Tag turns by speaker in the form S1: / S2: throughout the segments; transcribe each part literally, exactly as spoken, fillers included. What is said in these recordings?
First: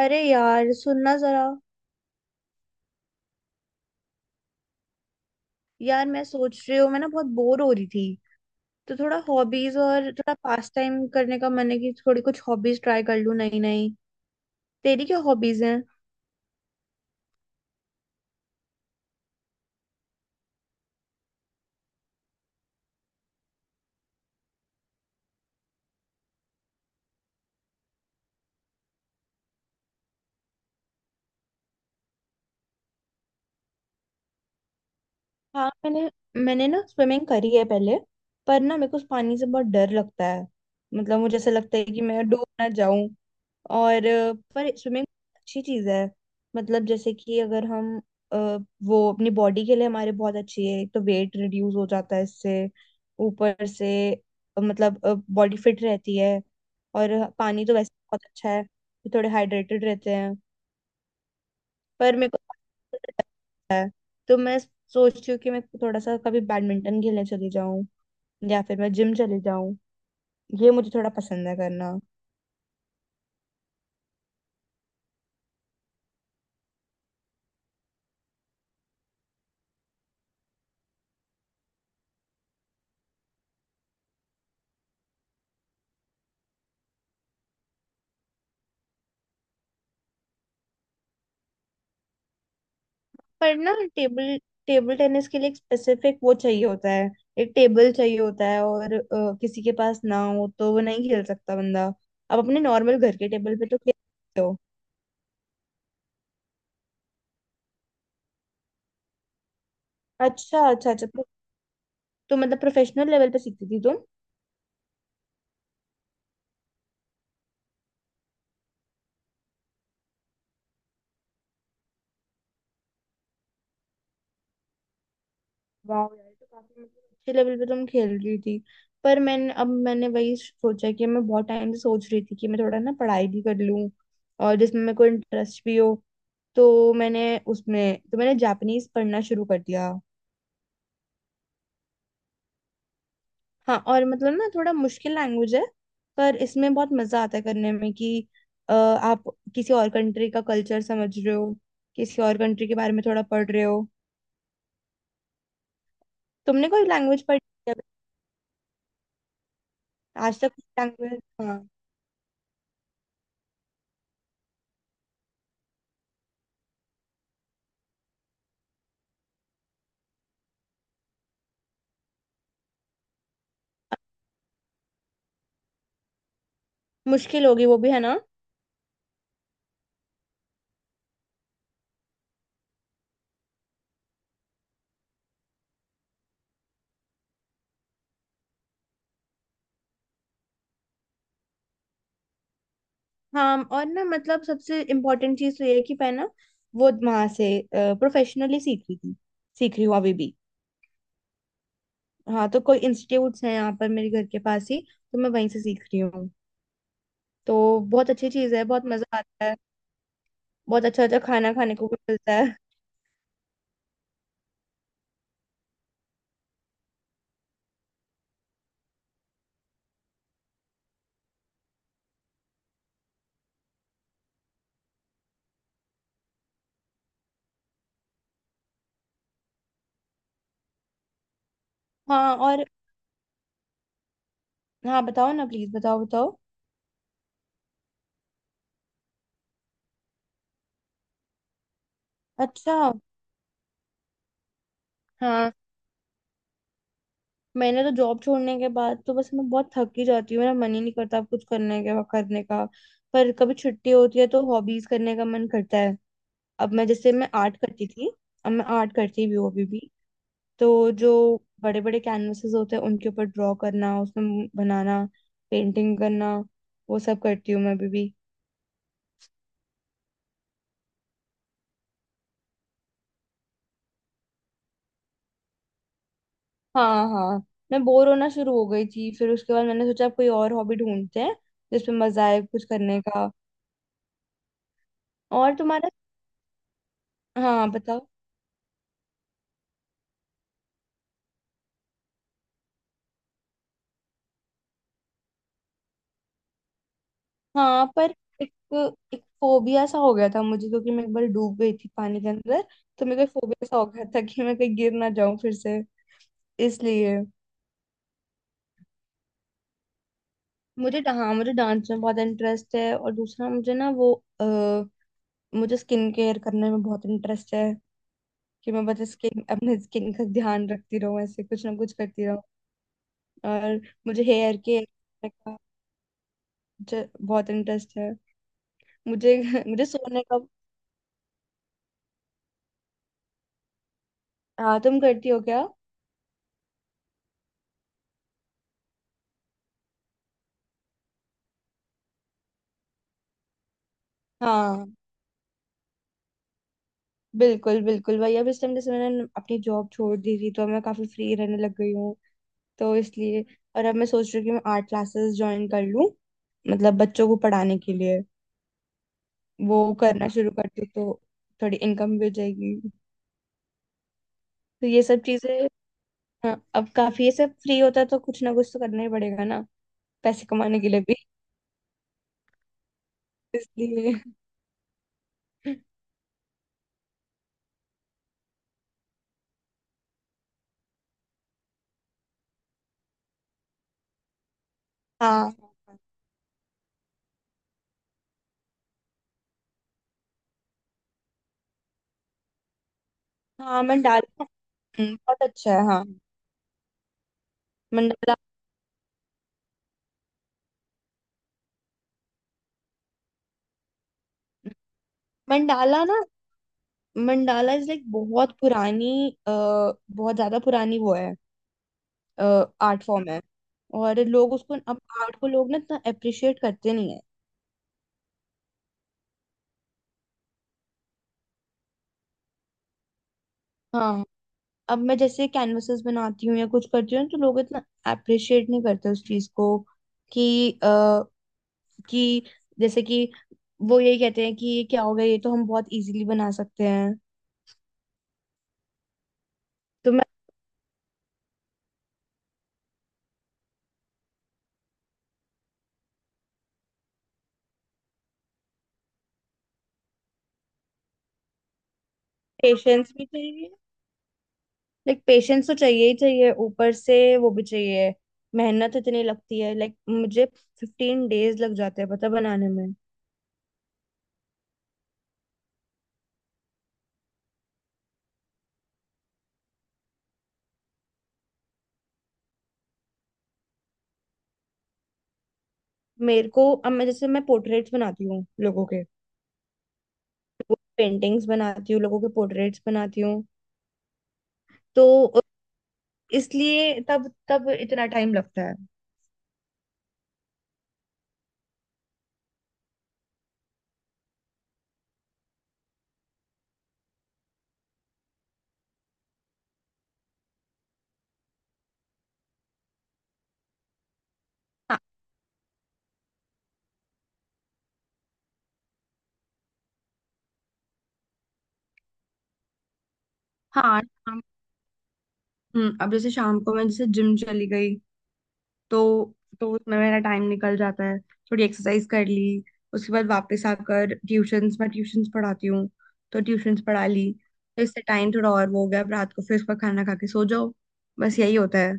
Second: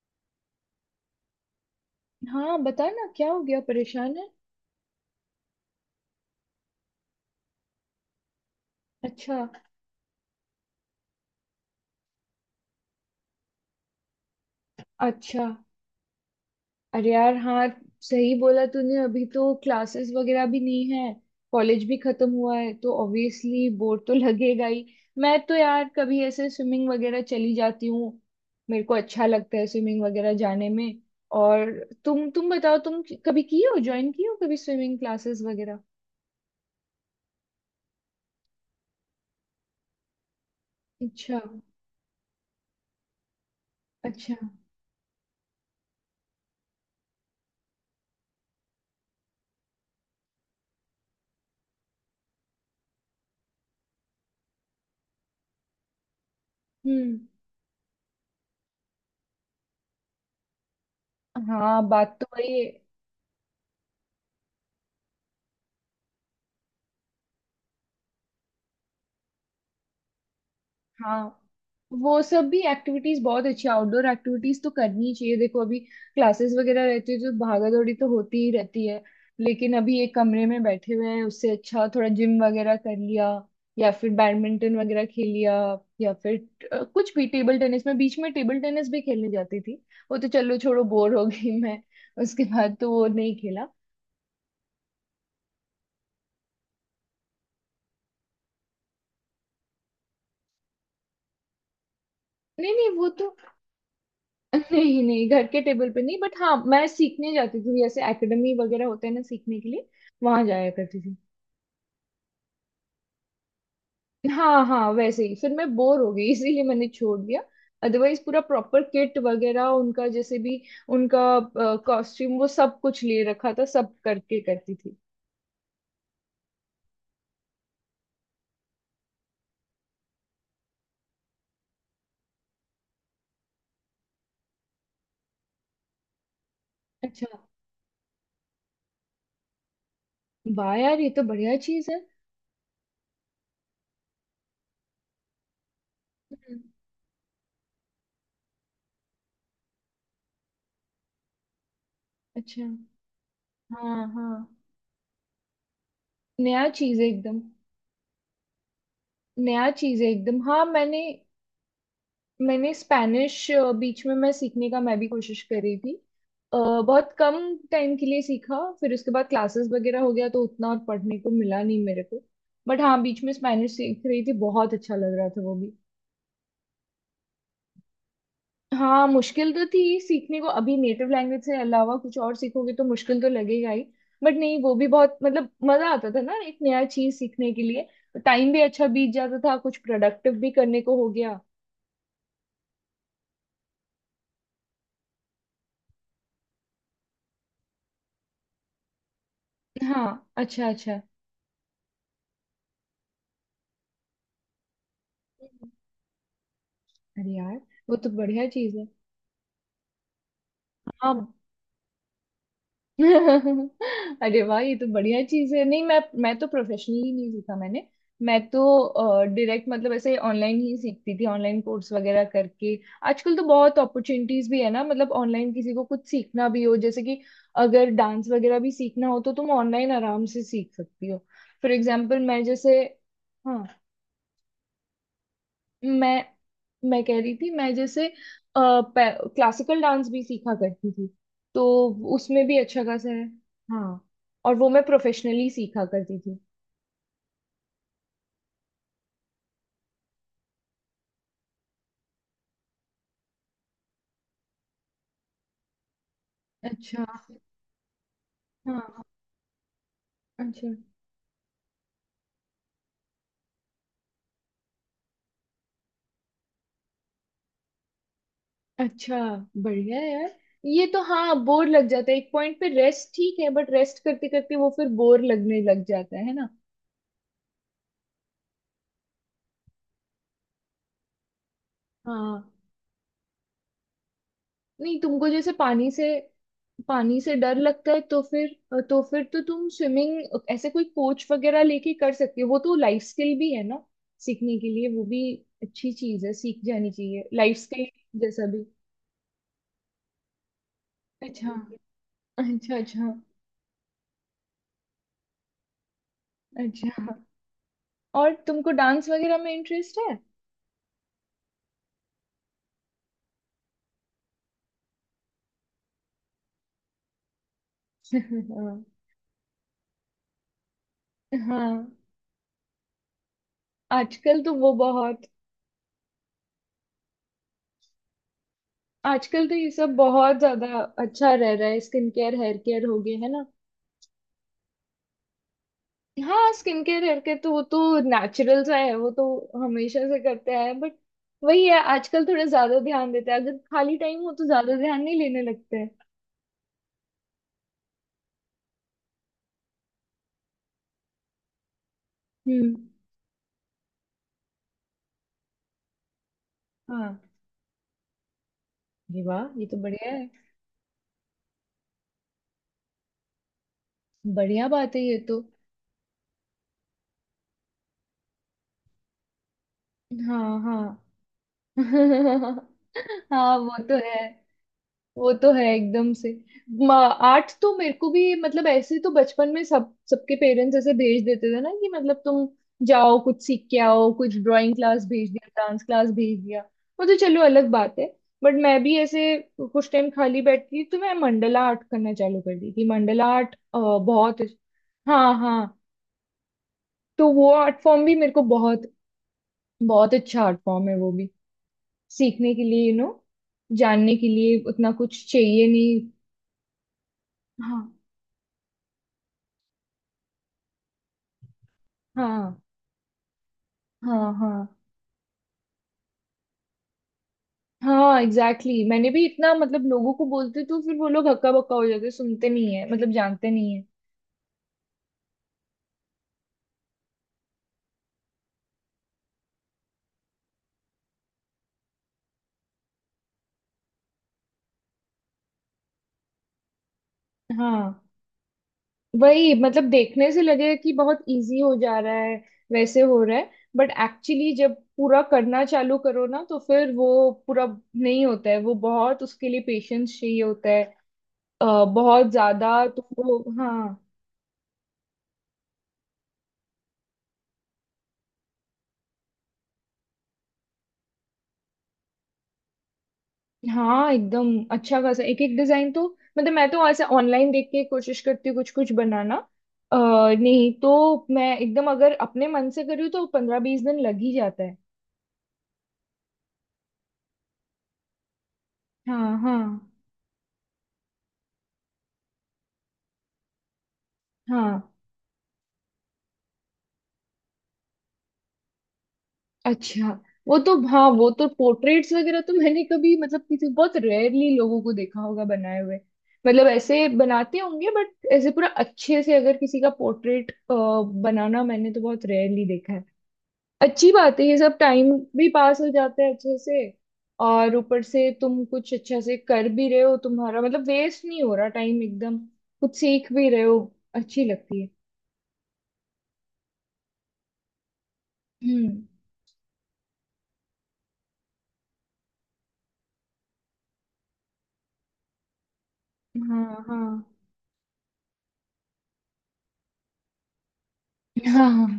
S1: अरे यार सुनना जरा।
S2: हाँ बता ना, क्या हो गया, परेशान है?
S1: यार मैं सोच रही हूँ, मैं ना बहुत बोर हो रही थी। तो थोड़ा
S2: अच्छा
S1: हॉबीज और थोड़ा पास टाइम करने का मन है कि थोड़ी कुछ हॉबीज ट्राई कर लूँ नई नई। तेरी क्या
S2: अच्छा।
S1: हॉबीज हैं?
S2: अरे यार हाँ। सही बोला तूने, अभी तो क्लासेस वगैरह भी नहीं है। कॉलेज भी खत्म हुआ है तो ऑब्वियसली बोर तो लगेगा ही। मैं तो यार कभी ऐसे स्विमिंग वगैरह चली जाती हूँ। मेरे को अच्छा लगता है स्विमिंग वगैरह जाने में। और तुम तुम बताओ, तुम कभी की हो, ज्वाइन की हो कभी स्विमिंग क्लासेस
S1: हाँ,
S2: वगैरह?
S1: मैंने मैंने ना स्विमिंग करी है पहले। पर ना मेरे को उस पानी से बहुत डर लगता है। मतलब मुझे
S2: अच्छा
S1: ऐसा लगता है कि मैं डूब ना जाऊं। और अ,
S2: अच्छा।
S1: पर स्विमिंग अच्छी चीज है। मतलब जैसे कि अगर हम अ, वो अपनी बॉडी के लिए हमारे बहुत अच्छी है। एक तो वेट रिड्यूस हो जाता है इससे, ऊपर से अ, मतलब बॉडी फिट रहती है। और
S2: हम्म।
S1: पानी तो वैसे ही बहुत अच्छा है, तो थोड़े हाइड्रेटेड रहते हैं।
S2: हाँ बात
S1: पर
S2: तो
S1: मेरे को
S2: वही है।
S1: तो मैं सोचती हूँ कि मैं थोड़ा सा कभी बैडमिंटन खेलने चली जाऊँ, या फिर मैं जिम चली जाऊँ। ये मुझे थोड़ा
S2: हाँ
S1: पसंद है करना।
S2: वो सब भी एक्टिविटीज बहुत अच्छी, आउटडोर एक्टिविटीज तो करनी ही चाहिए। देखो अभी क्लासेस वगैरह रहती है तो भागा दौड़ी तो होती ही रहती है। लेकिन अभी एक कमरे में बैठे हुए हैं, उससे अच्छा थोड़ा जिम वगैरह कर लिया या फिर बैडमिंटन वगैरह खेल लिया, या फिर अ, कुछ भी टेबल टेनिस, में बीच में टेबल टेनिस भी खेलने जाती थी। वो तो चलो छोड़ो, बोर हो गई मैं, उसके बाद तो वो नहीं
S1: पर
S2: खेला।
S1: ना टेबल टेबल टेनिस के लिए एक स्पेसिफिक वो चाहिए होता है। एक टेबल चाहिए होता है, और अ, किसी के पास ना हो तो वो नहीं खेल सकता बंदा। आप अपने
S2: नहीं नहीं
S1: नॉर्मल
S2: वो
S1: घर के
S2: तो,
S1: टेबल पे तो खेल सकते हो।
S2: नहीं नहीं घर के टेबल पे नहीं, बट हाँ मैं सीखने जाती थी, जैसे एकेडमी वगैरह होते हैं ना सीखने के लिए, वहां
S1: अच्छा
S2: जाया
S1: अच्छा
S2: करती
S1: अच्छा।
S2: थी।
S1: तो, तो मतलब प्रोफेशनल लेवल पे सीखती थी तुम?
S2: हाँ हाँ, वैसे ही फिर मैं बोर हो गई इसीलिए मैंने छोड़ दिया। अदरवाइज पूरा प्रॉपर किट वगैरह उनका, जैसे भी उनका कॉस्ट्यूम, वो सब कुछ ले रखा था, सब करके करती थी।
S1: वाह यार, तो काफी मतलब अच्छे लेवल पे तुम खेल रही थी। पर मैंने, अब मैंने वही सोचा कि मैं बहुत टाइम से सोच रही थी कि मैं थोड़ा ना पढ़ाई भी कर लूं, और जिसमें मेरे को इंटरेस्ट भी हो। तो
S2: अच्छा।
S1: मैंने उसमें तो मैंने जापानीज पढ़ना शुरू कर दिया।
S2: वाह यार ये तो बढ़िया चीज है।
S1: हाँ, और मतलब ना थोड़ा मुश्किल लैंग्वेज है, पर
S2: हम्म,
S1: इसमें बहुत मजा आता है करने में कि अ, आप किसी और कंट्री का कल्चर समझ रहे हो, किसी और
S2: अच्छा।
S1: कंट्री के बारे में थोड़ा पढ़ रहे हो।
S2: हाँ हाँ, नया
S1: तुमने कोई
S2: चीज है
S1: लैंग्वेज
S2: एकदम।
S1: पढ़ी है
S2: नया चीज है एकदम,
S1: आज तक?
S2: हाँ मैंने,
S1: लैंग्वेज, हाँ।
S2: मैंने स्पेनिश, बीच में मैं सीखने का मैं भी कोशिश कर रही थी। अ, बहुत कम टाइम के लिए सीखा, फिर उसके बाद क्लासेस वगैरह हो गया तो उतना और पढ़ने को मिला नहीं मेरे को। बट हाँ बीच में स्पेनिश सीख रही थी, बहुत अच्छा लग रहा था वो भी।
S1: मुश्किल होगी वो भी, है ना?
S2: हाँ मुश्किल तो थी सीखने को, अभी नेटिव लैंग्वेज से अलावा कुछ और सीखोगे तो मुश्किल तो लगेगा ही। बट नहीं वो भी बहुत, मतलब मजा आता था ना एक नया चीज सीखने के लिए। टाइम भी अच्छा बीत जाता था, कुछ प्रोडक्टिव भी करने को हो गया।
S1: हाँ। और ना मतलब सबसे इम्पोर्टेंट चीज तो ये है कि मैं ना वो वहां से प्रोफेशनली सीख रही थी, सीख रही हूँ
S2: हाँ
S1: अभी भी।
S2: अच्छा अच्छा।
S1: हाँ, तो कोई इंस्टीट्यूट्स हैं यहाँ पर मेरे घर के पास ही, तो मैं वहीं से सीख रही हूँ।
S2: अरे
S1: तो
S2: यार वो तो
S1: बहुत अच्छी
S2: बढ़िया
S1: चीज है,
S2: चीज
S1: बहुत
S2: है।
S1: मजा आता है। बहुत अच्छा अच्छा
S2: हाँ
S1: खाना खाने को भी मिलता है।
S2: अरे वाह ये तो बढ़िया चीज है, नहीं मैं मैं तो प्रोफेशनली नहीं सीखा मैंने। मैं तो डायरेक्ट, मतलब ऐसे ऑनलाइन ही सीखती थी, ऑनलाइन कोर्स वगैरह करके। आजकल तो बहुत अपॉर्चुनिटीज भी है ना, मतलब ऑनलाइन किसी को कुछ सीखना भी हो, जैसे कि अगर डांस वगैरह भी सीखना हो तो तुम ऑनलाइन आराम से सीख सकती हो। फॉर एग्जाम्पल
S1: हाँ
S2: मैं
S1: और
S2: जैसे, हाँ
S1: हाँ बताओ ना, प्लीज बताओ
S2: मैं
S1: बताओ।
S2: मैं कह रही थी, मैं जैसे क्लासिकल डांस भी सीखा करती थी, तो उसमें भी
S1: अच्छा।
S2: अच्छा खासा है। हाँ और वो मैं प्रोफेशनली
S1: हाँ,
S2: सीखा करती थी।
S1: मैंने तो जॉब छोड़ने के बाद तो बस मैं बहुत थक ही जाती हूँ, मेरा मन ही नहीं करता अब कुछ करने के, करने का। पर कभी छुट्टी होती है तो हॉबीज करने का मन करता है। अब मैं
S2: अच्छा।
S1: जैसे मैं आर्ट करती थी, अब मैं आर्ट
S2: हाँ
S1: करती भी हूँ अभी भी।
S2: अच्छा
S1: तो जो बड़े बड़े कैनवासेस होते हैं उनके ऊपर ड्रॉ करना, उसमें बनाना, पेंटिंग करना, वो सब करती हूँ मैं अभी भी।
S2: अच्छा। बढ़िया है यार, ये तो। हाँ बोर लग जाता है एक पॉइंट पे, रेस्ट ठीक है बट रेस्ट करते करते वो फिर बोर लगने लग जाता है है ना?
S1: हाँ हाँ, मैं बोर होना शुरू हो गई थी, फिर उसके बाद मैंने सोचा अब कोई और हॉबी ढूंढते हैं जिसमें मजा आए
S2: हाँ
S1: कुछ करने का।
S2: नहीं तुमको जैसे
S1: और तुम्हारा?
S2: पानी से, पानी से डर
S1: हाँ
S2: लगता है
S1: बताओ।
S2: तो फिर, तो फिर तो तुम स्विमिंग ऐसे कोई कोच वगैरह लेके कर सकती हो, वो तो लाइफ स्किल भी है ना सीखने के लिए, वो भी अच्छी चीज है, सीख जानी चाहिए, लाइफ स्किल
S1: हाँ, पर
S2: जैसा
S1: एक
S2: भी।
S1: एक फोबिया सा हो गया था मुझे, क्योंकि मैं एक बार
S2: अच्छा
S1: डूब गई थी पानी के अंदर।
S2: अच्छा।
S1: तो
S2: अच्छा
S1: मेरे को फोबिया सा हो गया था कि मैं कहीं गिर ना जाऊं फिर से,
S2: अच्छा।
S1: इसलिए।
S2: और तुमको डांस वगैरह में इंटरेस्ट है?
S1: मुझे डा- हाँ, मुझे डांस में बहुत इंटरेस्ट है। और दूसरा, मुझे ना वो आ, मुझे स्किन केयर करने में बहुत इंटरेस्ट है। कि
S2: हाँ
S1: मैं बस स्किन, अपने स्किन का ध्यान रखती रहूं, ऐसे कुछ
S2: हाँ।
S1: ना कुछ करती रहूं। और मुझे
S2: आजकल तो
S1: हेयर
S2: वो
S1: के
S2: बहुत,
S1: का मुझे बहुत इंटरेस्ट है। मुझे
S2: आजकल तो ये
S1: मुझे
S2: सब
S1: सोने
S2: बहुत
S1: का।
S2: ज्यादा अच्छा रह रहा है, स्किन केयर हेयर केयर हो गए, है ना?
S1: हाँ, तुम करती हो क्या?
S2: हाँ स्किन केयर करके तो, वो तो नेचुरल सा है वो तो, हमेशा से करते आए हैं बट, वही है आजकल थोड़ा ज्यादा ध्यान देते हैं, अगर खाली टाइम हो तो ज्यादा
S1: हाँ,
S2: ध्यान नहीं लेने लगते हैं।
S1: बिल्कुल बिल्कुल भाई, अब इस टाइम जैसे मैंने अपनी जॉब छोड़ दी थी तो अब मैं काफी फ्री रहने लग गई हूँ।
S2: हम्म।
S1: तो इसलिए, और अब मैं सोच रही हूँ कि मैं आर्ट क्लासेस ज्वाइन कर लूँ, मतलब
S2: हाँ
S1: बच्चों को पढ़ाने के लिए।
S2: ये वाह ये तो
S1: वो
S2: बढ़िया है।
S1: करना शुरू करती हूँ तो थोड़ी इनकम भी हो जाएगी।
S2: बढ़िया
S1: तो
S2: बात है
S1: ये
S2: ये
S1: सब
S2: तो।
S1: चीजें, हाँ अब काफी ये सब फ्री होता है तो कुछ ना कुछ तो करना ही पड़ेगा ना, पैसे
S2: हाँ
S1: कमाने के लिए
S2: हाँ।
S1: भी।
S2: हाँ वो तो
S1: इसलिए
S2: है, वो तो है एकदम से। म- आर्ट तो मेरे को भी, मतलब ऐसे तो बचपन में सब, सबके पेरेंट्स ऐसे भेज देते थे ना, कि मतलब तुम जाओ कुछ सीख के आओ, कुछ ड्राइंग क्लास भेज दिया,
S1: हाँ
S2: डांस क्लास भेज दिया। वो तो चलो अलग बात है। बट मैं भी ऐसे कुछ टाइम खाली बैठती थी तो मैं मंडला आर्ट करना चालू कर दी थी, मंडला आर्ट अ,
S1: हाँ,
S2: बहुत।
S1: मंडाला। हम्म,
S2: हाँ
S1: बहुत अच्छा
S2: हाँ,
S1: है, हाँ।
S2: तो वो आर्ट फॉर्म भी मेरे
S1: मंडाला,
S2: को बहुत, बहुत अच्छा आर्ट फॉर्म है वो भी, सीखने के लिए, यू नो जानने के लिए उतना कुछ चाहिए
S1: मंडाला
S2: नहीं।
S1: ना, मंडाला
S2: हाँ
S1: इज लाइक बहुत पुरानी, अ, बहुत ज्यादा पुरानी वो है।
S2: हाँ
S1: आर्ट फॉर्म है, और
S2: हाँ हाँ।
S1: लोग उसको, अब आर्ट को लोग ना इतना अप्रिशिएट करते नहीं है।
S2: हाँ एग्जैक्टली exactly। मैंने भी इतना, मतलब लोगों को बोलते तो फिर वो लोग हक्का बक्का हो जाते, सुनते नहीं है, मतलब जानते नहीं है।
S1: हाँ, अब मैं जैसे कैनवसेस बनाती हूँ या कुछ करती हूँ तो लोग इतना अप्रिशिएट नहीं करते उस चीज को। कि आ, कि जैसे कि वो यही कहते हैं कि ये क्या हो गया, ये तो हम बहुत इजीली बना सकते हैं।
S2: हाँ वही, मतलब
S1: तो मैं
S2: देखने से लगेगा कि बहुत इजी हो जा रहा है, वैसे हो रहा है, बट एक्चुअली जब पूरा करना चालू करो ना, तो फिर वो पूरा नहीं होता है, वो बहुत उसके लिए पेशेंस चाहिए होता है, अ, बहुत ज्यादा
S1: पेशेंस भी
S2: तुमको,
S1: चाहिए,
S2: हाँ।
S1: लाइक पेशेंस तो चाहिए ही चाहिए, ऊपर से वो भी चाहिए। मेहनत इतनी लगती है, लाइक मुझे फिफ्टीन डेज लग जाते हैं पता बनाने में।
S2: हाँ एकदम अच्छा खासा, एक एक डिजाइन तो, मतलब मैं तो ऐसे ऑनलाइन देख के कोशिश करती हूँ कुछ कुछ बनाना। आ, नहीं तो मैं एकदम अगर अपने मन से करूँ तो पंद्रह बीस दिन लग ही जाता है।
S1: मेरे को, अब मैं जैसे मैं पोर्ट्रेट्स बनाती हूँ लोगों के,
S2: हाँ हाँ।
S1: पेंटिंग्स बनाती हूँ, लोगों के पोर्ट्रेट्स बनाती हूँ।
S2: हाँ
S1: तो इसलिए तब तब इतना टाइम लगता है।
S2: अच्छा। वो तो हाँ, वो तो पोर्ट्रेट्स वगैरह तो मैंने कभी, मतलब किसी, बहुत रेयरली लोगों को देखा होगा बनाए हुए, मतलब ऐसे बनाते होंगे, बट ऐसे पूरा अच्छे से अगर किसी का पोर्ट्रेट बनाना, मैंने तो बहुत रेयरली देखा है। अच्छी बात है, ये सब
S1: हाँ
S2: टाइम भी पास हो जाता है अच्छे से, और ऊपर से तुम कुछ अच्छा से कर भी रहे हो, तुम्हारा मतलब वेस्ट नहीं हो रहा टाइम एकदम, कुछ सीख भी रहे हो,
S1: हाँ। शाम-
S2: अच्छी लगती है।
S1: हम्म, अब जैसे शाम को मैं जैसे जिम चली गई
S2: हम्म।
S1: तो तो उसमें मेरा टाइम निकल जाता है, थोड़ी एक्सरसाइज कर ली। उसके बाद वापस आकर ट्यूशंस, मैं ट्यूशंस पढ़ाती हूँ, तो ट्यूशंस
S2: हाँ हाँ
S1: पढ़ा ली। तो इससे टाइम थोड़ा और वो हो गया। अब रात को फिर उसका खाना खा के सो जाओ, बस यही
S2: हाँ
S1: होता
S2: हाँ।
S1: है।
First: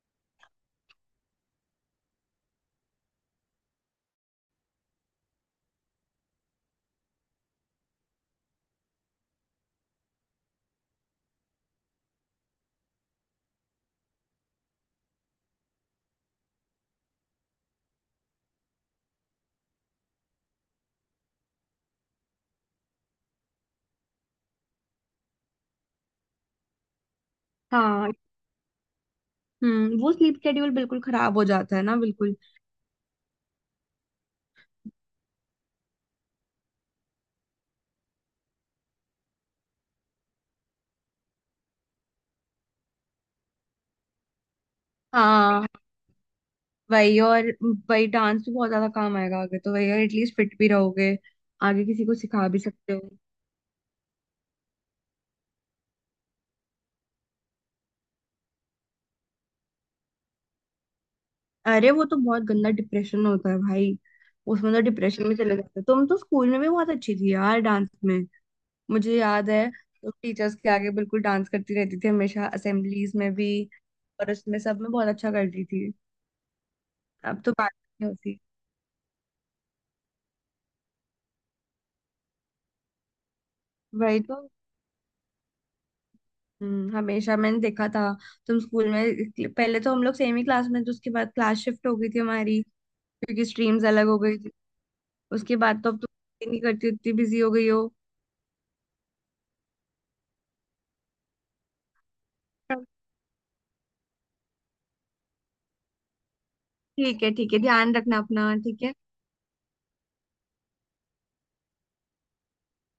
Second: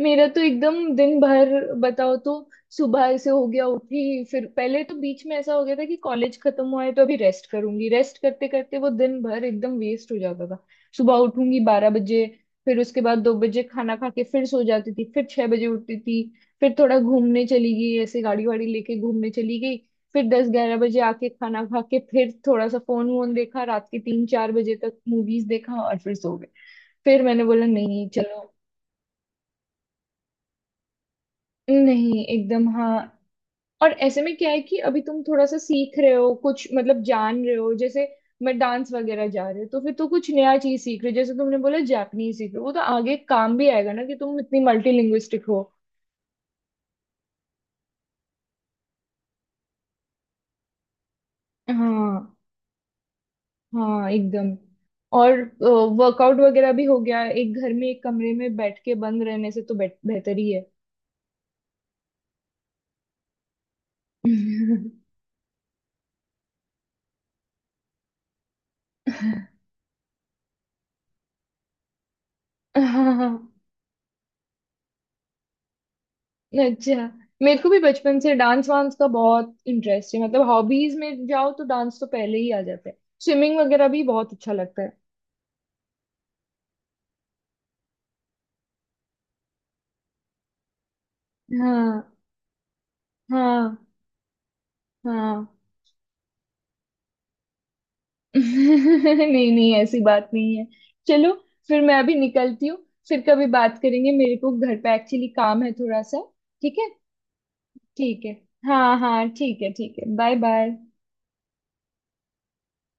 S2: मेरा तो एकदम दिन भर, बताओ तो, सुबह से हो गया उठी, फिर पहले तो बीच में ऐसा हो गया था कि कॉलेज खत्म हुआ है तो अभी रेस्ट करूंगी, रेस्ट करते करते वो दिन भर एकदम वेस्ट हो जाता था। सुबह उठूंगी बारह बजे, फिर उसके बाद दो बजे खाना खा के फिर सो जाती थी, फिर छह बजे उठती थी, फिर थोड़ा घूमने चली गई, ऐसे गाड़ी वाड़ी लेके घूमने चली गई, फिर दस ग्यारह बजे आके खाना खा के, फिर थोड़ा सा फोन वोन देखा, रात के तीन चार बजे तक मूवीज देखा और फिर सो गए, फिर मैंने बोला नहीं
S1: हाँ
S2: चलो।
S1: हम्म, वो स्लीप शेड्यूल बिल्कुल खराब हो जाता है ना,
S2: नहीं
S1: बिल्कुल।
S2: एकदम, हाँ। और ऐसे में क्या है कि अभी तुम थोड़ा सा सीख रहे हो कुछ, मतलब जान रहे हो, जैसे मैं डांस वगैरह जा रहे हो तो फिर तो कुछ नया चीज सीख रहे हो, जैसे तुमने बोला जापनीज सीख रहे हो, वो तो आगे काम भी आएगा ना, कि तुम इतनी मल्टीलिंग्विस्टिक हो।
S1: हाँ वही, और वही डांस भी बहुत ज्यादा काम आएगा आगे, तो वही और एटलीस्ट फिट भी रहोगे, आगे किसी को
S2: हाँ
S1: सिखा भी सकते हो।
S2: हाँ एकदम। और वर्कआउट वगैरह भी हो गया, एक घर में एक कमरे में बैठ के बंद रहने से तो बेट- बेहतर ही है।
S1: अरे वो तो बहुत गंदा डिप्रेशन होता है भाई, उसमें तो डिप्रेशन में चले जाते हैं। तुम तो स्कूल में भी बहुत अच्छी थी यार डांस में, मुझे याद है। तुम टीचर्स के आगे बिल्कुल डांस करती रहती थी हमेशा,
S2: हाँ
S1: असेंबलीज
S2: हाँ।
S1: में भी, और उसमें सब में बहुत अच्छा करती थी।
S2: अच्छा
S1: अब तो
S2: मेरे को
S1: बात
S2: भी
S1: नहीं
S2: बचपन से
S1: होती।
S2: डांस वांस का बहुत इंटरेस्ट है, मतलब हॉबीज में जाओ तो डांस तो पहले ही आ जाता है, स्विमिंग वगैरह भी
S1: वही
S2: बहुत
S1: तो।
S2: अच्छा लगता है।
S1: हम्म, हमेशा मैंने देखा था। तुम स्कूल में, पहले तो हम लोग सेम ही क्लास में थे, उसके बाद क्लास शिफ्ट हो
S2: हाँ
S1: गई थी हमारी क्योंकि
S2: हाँ
S1: स्ट्रीम्स अलग हो गई थी।
S2: हाँ।
S1: उसके बाद तो अब तुम नहीं करती, उतनी बिजी हो गई हो।
S2: नहीं नहीं ऐसी बात नहीं है। चलो फिर मैं अभी निकलती हूँ, फिर कभी बात करेंगे, मेरे को घर पे एक्चुअली काम है थोड़ा सा। ठीक है
S1: ठीक है ठीक है, ध्यान रखना
S2: ठीक है।
S1: अपना, ठीक है।
S2: हाँ हाँ ठीक है ठीक है बाय बाय।